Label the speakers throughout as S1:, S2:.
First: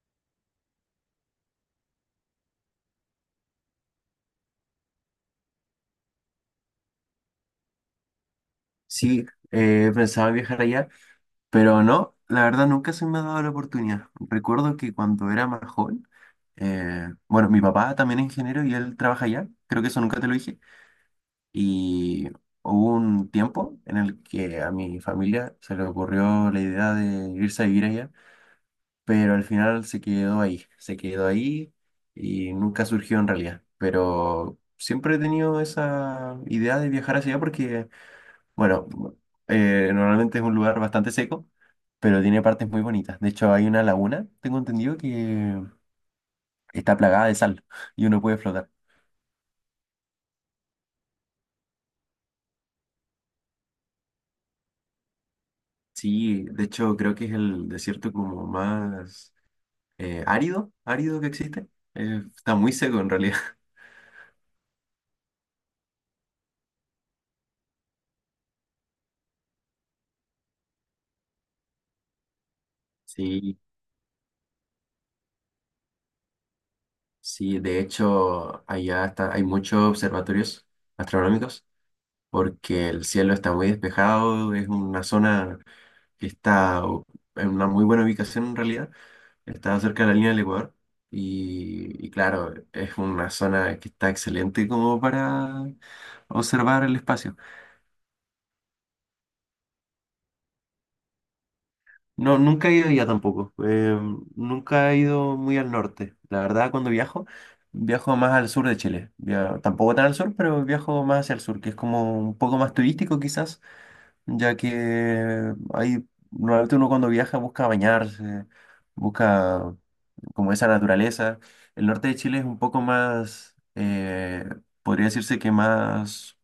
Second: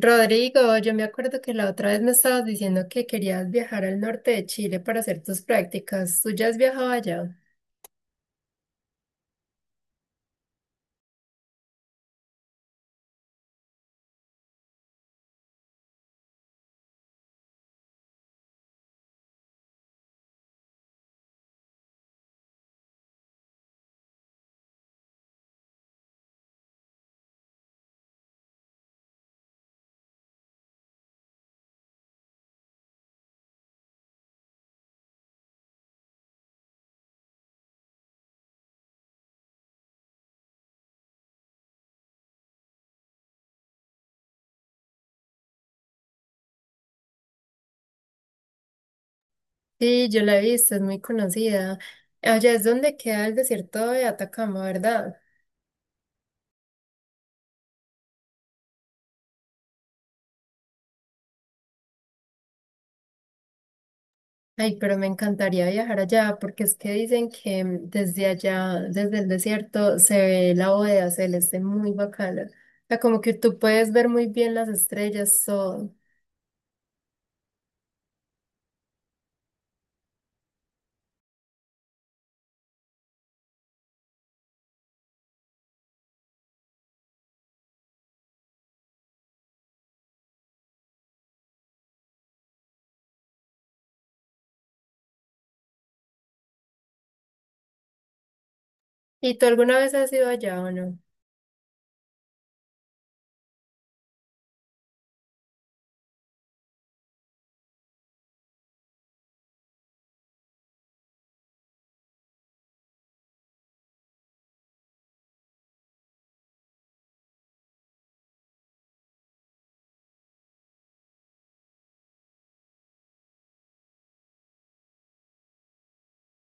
S1: Rodrigo, yo me acuerdo que la otra vez me estabas diciendo que querías viajar al norte de Chile para hacer tus prácticas. ¿Tú ya has viajado allá?
S2: Sí, pensaba viajar allá, pero no, la verdad nunca se me ha dado la oportunidad. Recuerdo que cuando era más joven, bueno, mi papá también es ingeniero y él trabaja allá, creo que eso nunca te lo dije, y hubo un tiempo en el que a mi familia se le ocurrió la idea de irse a vivir allá, pero al final se quedó ahí, y nunca surgió en realidad, pero siempre he tenido esa idea de viajar hacia allá porque... Bueno, normalmente es un lugar bastante seco, pero tiene partes muy bonitas. De hecho, hay una laguna, tengo entendido, que está plagada de sal y uno puede flotar.
S1: Sí, yo la he visto, es muy conocida. Allá es donde queda el desierto de Atacama, ¿verdad?
S2: Sí, de hecho creo que es el desierto como más árido, que existe. Está muy seco en realidad.
S1: Ay, pero me encantaría viajar allá porque es que dicen que desde allá, desde el desierto, se ve la bóveda celeste muy bacana. O sea, como que tú
S2: Sí,
S1: puedes ver muy bien las estrellas, todo.
S2: sí, de hecho allá hay muchos observatorios astronómicos porque el cielo está muy despejado, es una zona que está en una muy buena ubicación en realidad. Está cerca de la línea del Ecuador y claro, es una zona que está excelente como para observar el espacio.
S1: ¿Y tú alguna vez has ido allá o no?
S2: No, nunca he ido allá tampoco. Nunca he ido muy al norte. La verdad, cuando viajo, viajo más al sur de Chile. Tampoco tan al sur, pero viajo más hacia el sur, que es como un poco más turístico quizás, ya que ahí normalmente uno cuando viaja busca bañarse, busca como esa naturaleza. El norte de Chile es un poco más, podría decirse que más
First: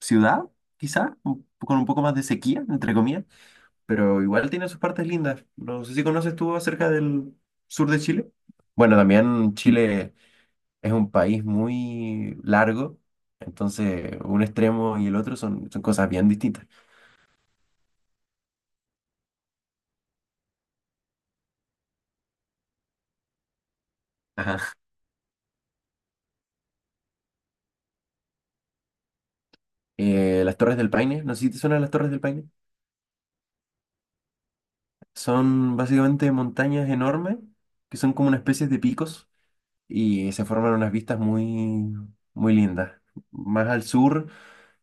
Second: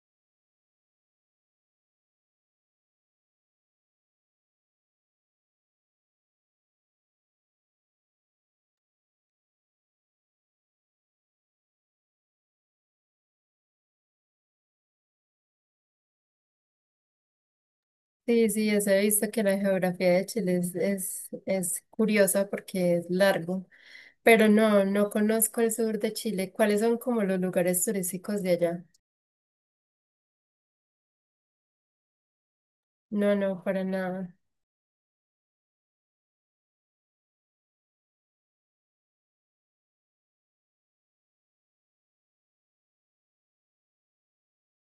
S2: ciudad, quizá, con un poco más de sequía, entre comillas, pero igual tiene sus partes lindas. No sé si conoces tú acerca del sur de Chile. Bueno, también Chile es un país muy largo, entonces un extremo y el otro son cosas bien distintas.
S1: Sí, sí, eso he visto que la geografía de Chile es curiosa porque es largo, pero
S2: Ajá.
S1: no, no conozco el sur de Chile. ¿Cuáles son como los lugares turísticos de allá?
S2: Las Torres del Paine, no sé si te suenan las Torres del Paine.
S1: No, no, para nada.
S2: Son básicamente montañas enormes que son como una especie de picos y se forman unas vistas muy, muy lindas. Más al sur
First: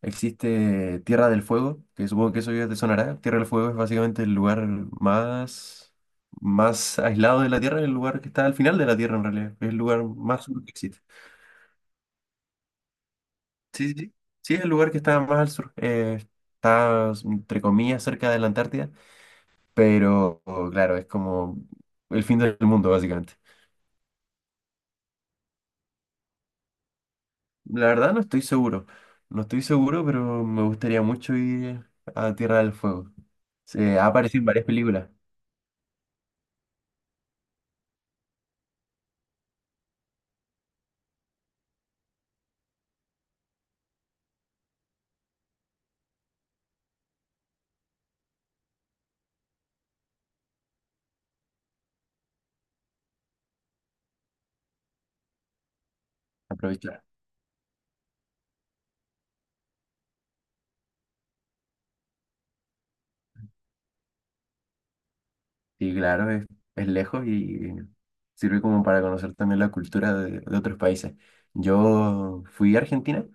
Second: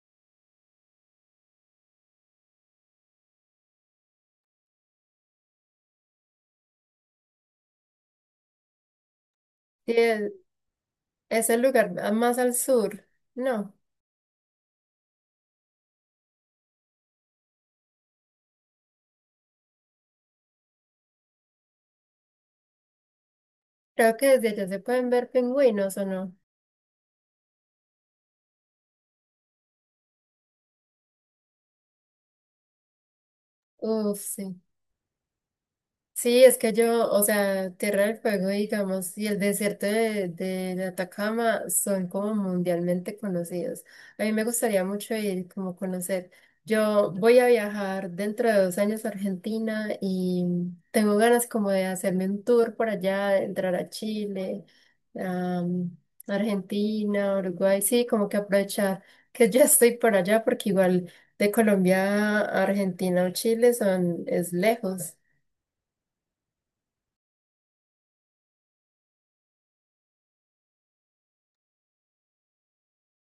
S2: existe Tierra del Fuego, que supongo que eso ya te sonará. Tierra del Fuego es básicamente el lugar más, más aislado de la Tierra, el lugar que está al final de la Tierra en realidad. Es el
S1: Sí,
S2: lugar más sur que existe.
S1: es el lugar más al sur. No,
S2: Sí, sí, sí. Sí, es el lugar que está más al sur. Está, entre comillas, cerca de la Antártida, pero claro, es como el fin del mundo básicamente.
S1: creo que desde allá se pueden ver pingüinos o no.
S2: La verdad no estoy seguro. No estoy seguro, pero me gustaría mucho ir a Tierra del Fuego. Se ha
S1: Uf,
S2: aparecido en
S1: sí.
S2: varias películas.
S1: Sí, es que yo, o sea, Tierra del Fuego, digamos, y el desierto de Atacama son como mundialmente conocidos. A mí me gustaría mucho ir como conocer. Yo voy a viajar dentro de dos años a Argentina y tengo ganas como de hacerme un tour por allá, de entrar a Chile, a
S2: Aprovechar.
S1: Argentina, Uruguay, sí, como que aprovechar que ya estoy por allá porque igual de Colombia a Argentina o Chile son, es lejos.
S2: Y claro, es lejos y sirve como para conocer también la cultura de otros países. Yo fui a Argentina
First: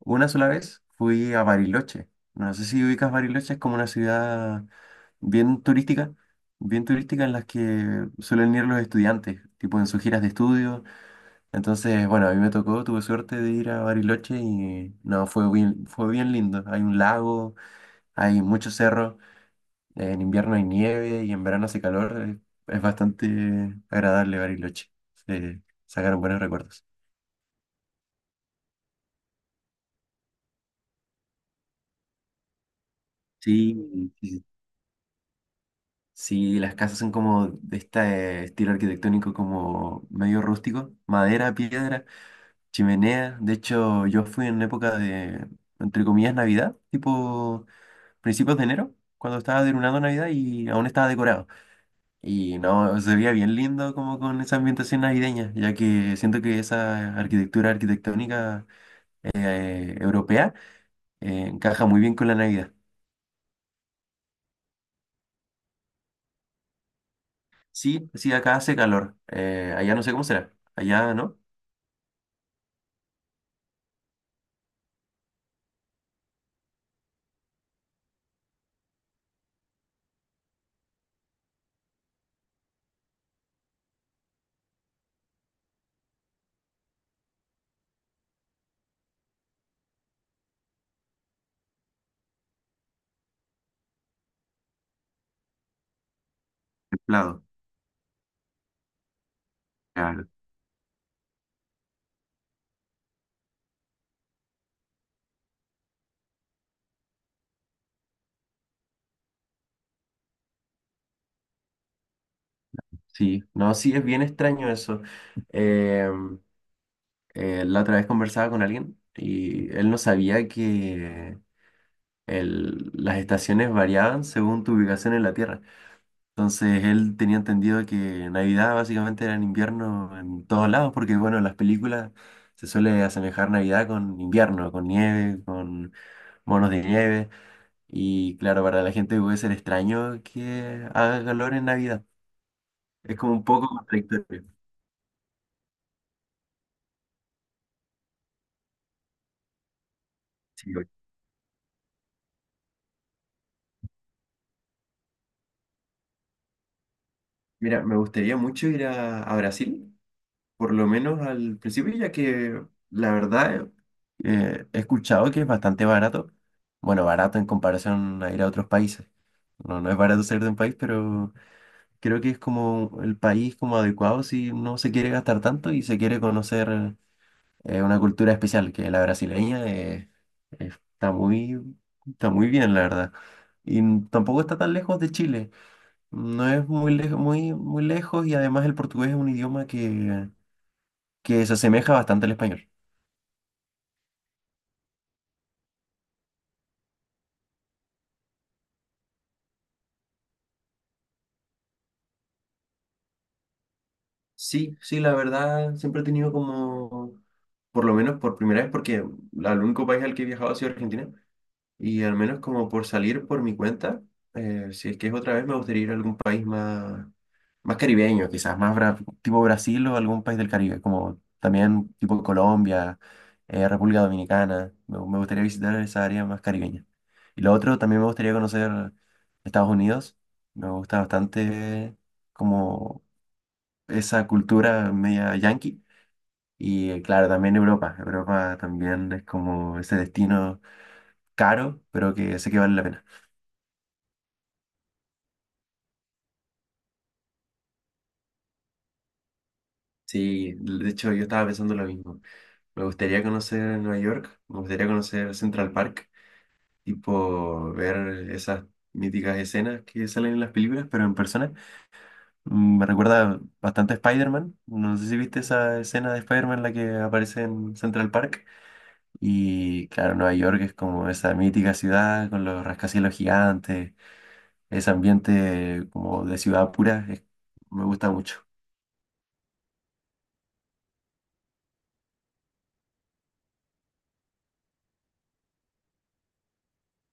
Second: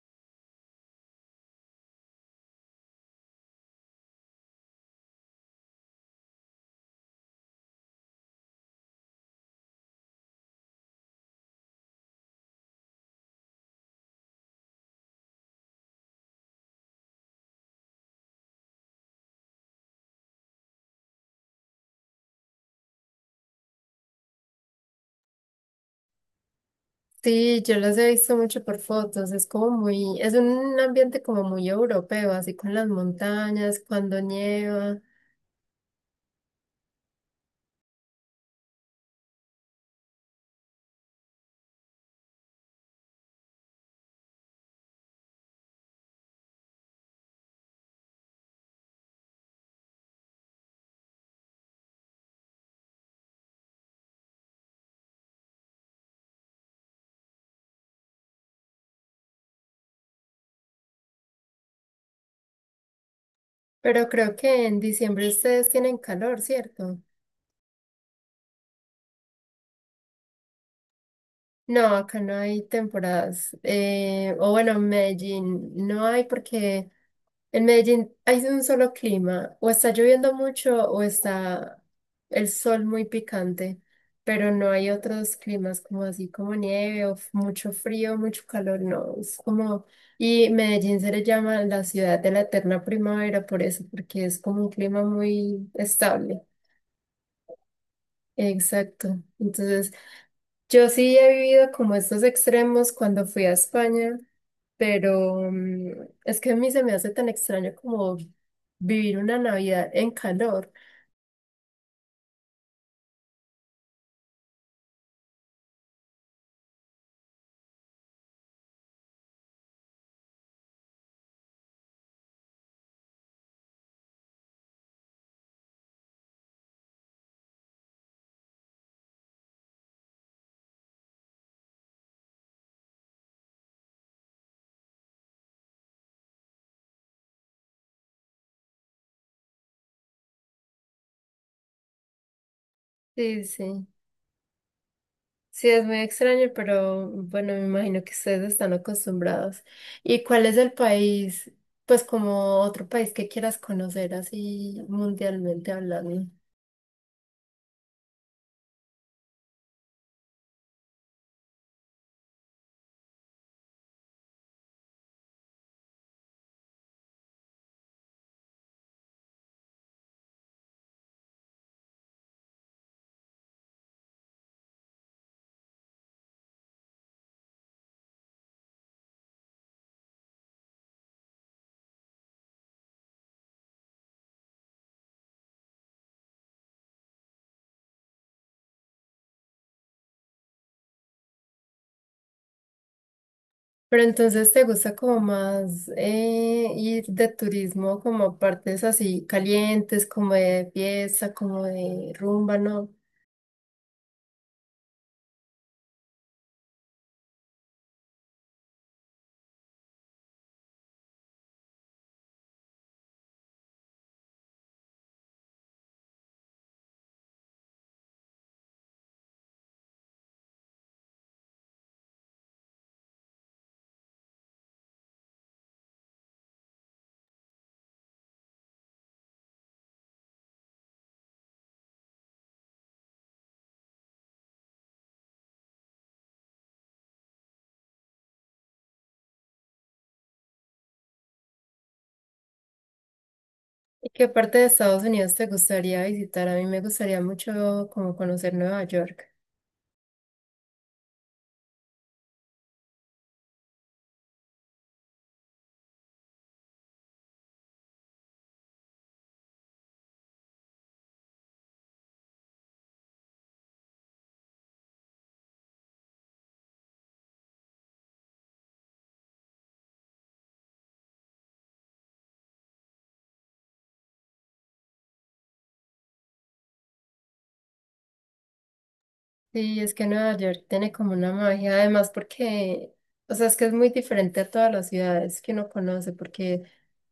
S2: una sola vez, fui a Bariloche. No sé si ubicas Bariloche, es como una ciudad bien turística, bien turística en las que suelen ir los estudiantes, tipo en sus giras de estudio. Entonces, bueno, a mí me tocó, tuve suerte de ir a Bariloche y no, fue bien lindo. Hay un lago, hay muchos cerros, en invierno hay nieve y en verano hace calor. Eh, es bastante agradable Bariloche. Se sacaron buenos recuerdos.
S1: Sí, yo los he visto mucho por fotos, es como muy, es un ambiente como muy europeo, así con las montañas,
S2: Sí,
S1: cuando
S2: sí,
S1: nieva,
S2: sí, las casas son como de este estilo arquitectónico como medio rústico, madera, piedra, chimenea. De hecho, yo fui en época de, entre comillas, Navidad, tipo principios de enero, cuando estaba terminando Navidad y aún estaba decorado. Y no, se veía bien lindo como con esa ambientación navideña, ya que siento que esa arquitectura arquitectónica europea encaja muy bien con la Navidad.
S1: pero creo que en diciembre ustedes tienen calor, ¿cierto?
S2: Sí, sí, acá hace calor. Allá no sé cómo será. Allá, ¿no?
S1: No, acá no hay temporadas, o bueno, en Medellín no hay porque en Medellín hay un solo clima, o está lloviendo mucho o está el sol muy picante, pero no hay otros climas como así, como nieve o mucho frío, mucho calor, no, es como, y Medellín se le llama la ciudad de la eterna primavera por eso, porque es como un clima muy estable.
S2: Templado.
S1: Exacto. Entonces,
S2: Claro.
S1: yo sí he vivido como estos extremos cuando fui a España. Pero es que a mí se me hace tan extraño como vivir una Navidad en calor.
S2: Sí, no, sí, es bien extraño eso. Eh, la otra vez conversaba con alguien y él no sabía que las estaciones variaban según tu ubicación en la Tierra. Entonces él tenía entendido que Navidad básicamente era en invierno en todos lados, porque bueno, en las películas se suele asemejar Navidad con invierno, con nieve, con monos de nieve. Y claro, para la gente puede ser extraño que haga calor en Navidad. Es como un
S1: Sí,
S2: poco
S1: sí.
S2: contradictorio.
S1: Sí, es muy extraño, pero bueno, me imagino que ustedes están acostumbrados. ¿Y cuál es el
S2: Sí, güey.
S1: país, pues como otro país que quieras conocer así mundialmente hablando?
S2: Mira, me gustaría mucho ir a Brasil, por lo menos al principio, ya que la verdad he escuchado que es bastante barato. Bueno, barato en comparación a ir a otros países. No es barato ser de un país, pero creo que es como el país como adecuado si no se quiere gastar tanto y se quiere conocer una cultura especial, que la brasileña está muy, está muy bien, la verdad. Y tampoco está tan lejos de Chile. No es muy lejos, muy lejos y además el portugués es un idioma que se asemeja bastante al español.
S1: Pero entonces te gusta como más ir de turismo como a partes así calientes, como de fiesta, como de rumba, ¿no?
S2: Sí, sí, la verdad, siempre he tenido como, por lo menos por primera vez, porque el único país al que he viajado ha sido Argentina, y al menos como por salir por mi cuenta, si es que es otra vez, me gustaría ir a algún país más, más caribeño, quizás tipo Brasil o algún país del Caribe, como también tipo Colombia, República Dominicana, me gustaría visitar esa área más caribeña. Y lo otro, también me gustaría conocer Estados Unidos, me gusta bastante como esa cultura media yankee. Y claro, también Europa. Europa también es como ese destino caro, pero que sé que vale la pena.
S1: ¿Y qué parte de Estados Unidos te gustaría visitar? A mí me gustaría mucho como conocer Nueva York.
S2: Sí, de hecho yo estaba pensando lo mismo. Me gustaría conocer Nueva York, me gustaría conocer Central Park, tipo ver esas míticas escenas que salen en las películas, pero en persona. Me recuerda bastante a Spider-Man. No sé si viste esa escena de Spider-Man en la que aparece en Central Park. Y claro, Nueva York es como esa mítica ciudad con los rascacielos gigantes, ese ambiente como de ciudad pura, me gusta mucho.
S1: Sí, es que Nueva York tiene como una magia, además porque, o sea, es que es muy diferente a todas las ciudades que uno conoce, porque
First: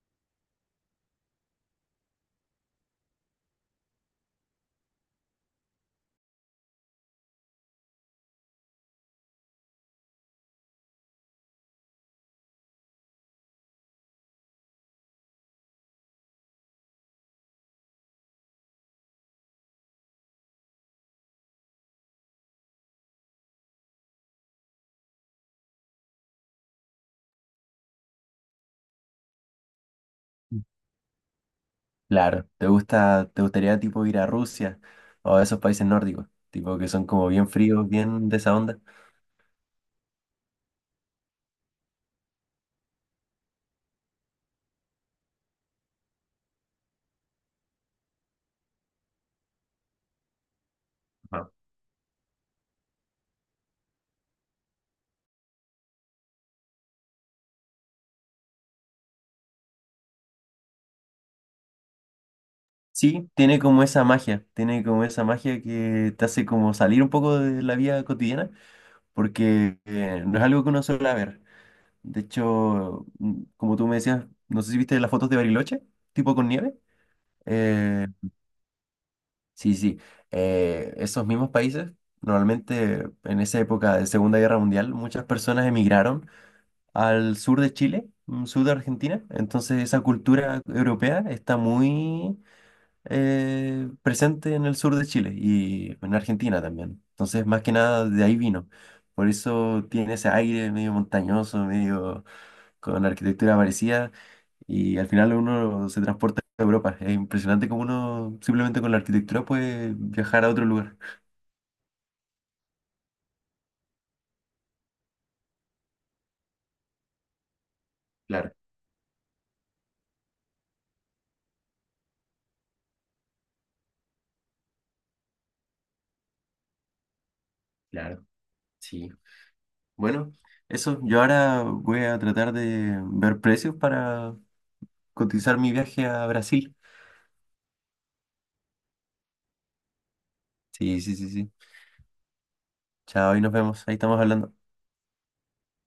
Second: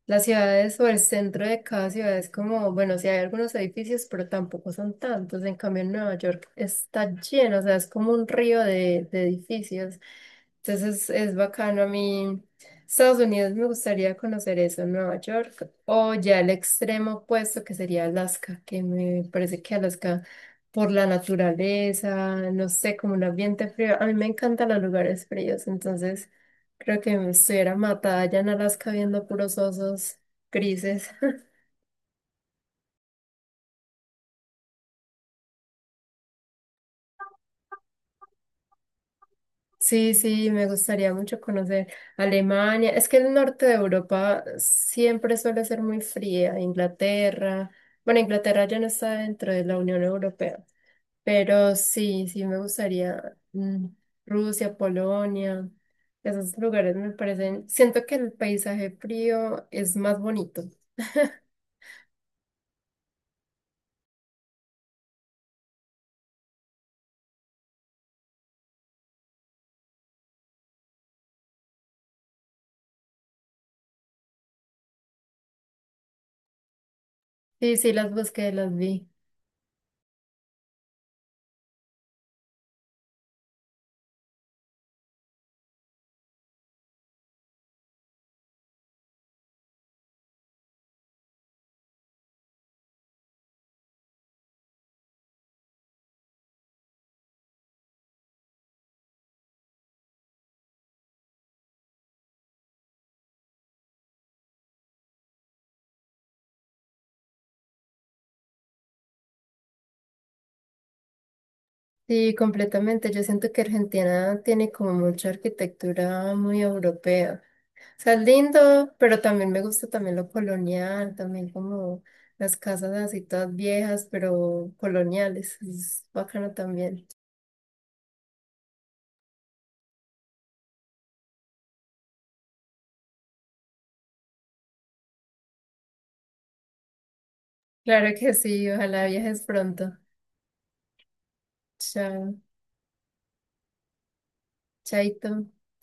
S1: las ciudades o el centro de cada ciudad es como, bueno, sí hay algunos edificios, pero tampoco son tantos. En cambio, en Nueva York está lleno, o sea, es como un río de edificios. Entonces es bacano a mí. Estados Unidos me gustaría conocer eso, Nueva York, o ya el extremo opuesto que sería Alaska, que me parece que Alaska por la naturaleza, no sé, como un ambiente frío. A mí me encantan los lugares fríos, entonces creo que me estuviera matada allá en Alaska viendo puros osos grises.
S2: Claro, ¿te gusta, te gustaría tipo ir a Rusia o a esos países nórdicos, tipo que son como bien fríos, bien de esa onda?
S1: Sí, sí, me gustaría mucho conocer Alemania. Es que el norte de Europa siempre suele ser muy fría. Inglaterra. Bueno, Inglaterra ya no está dentro de la Unión Europea,
S2: Ajá.
S1: pero sí, sí me gustaría Rusia, Polonia. Esos lugares me parecen, siento que el paisaje frío es más bonito.
S2: Sí, tiene como esa magia, tiene como esa magia que te hace como salir un poco de la vida cotidiana, porque no es algo que uno suele ver. De hecho, como tú me decías, no sé si viste las fotos de Bariloche, tipo con nieve.
S1: Sí, sí,
S2: Eh,
S1: las busqué, las vi.
S2: sí, sí. Esos mismos países, normalmente en esa época de Segunda Guerra Mundial, muchas personas emigraron al sur de Chile, sur de Argentina. Entonces esa cultura europea está muy presente en el sur de Chile y en Argentina también. Entonces, más que nada de ahí vino. Por eso tiene ese aire medio montañoso, medio con arquitectura parecida y al final uno se transporta a Europa. Es impresionante cómo uno simplemente con la arquitectura puede viajar a otro lugar.
S1: Sí, completamente. Yo siento que Argentina tiene como mucha arquitectura muy europea. Sea, es
S2: Claro,
S1: lindo, pero también me gusta también lo colonial, también como las casas así todas viejas, pero coloniales. Es bacano también.
S2: claro, sí. Bueno, eso, yo ahora voy a tratar de ver precios para cotizar mi viaje a Brasil.
S1: Claro que sí, ojalá viajes pronto.
S2: Sí, sí, sí, sí.
S1: Chao,
S2: Chao, ahí nos vemos, ahí estamos hablando.
S1: chaito.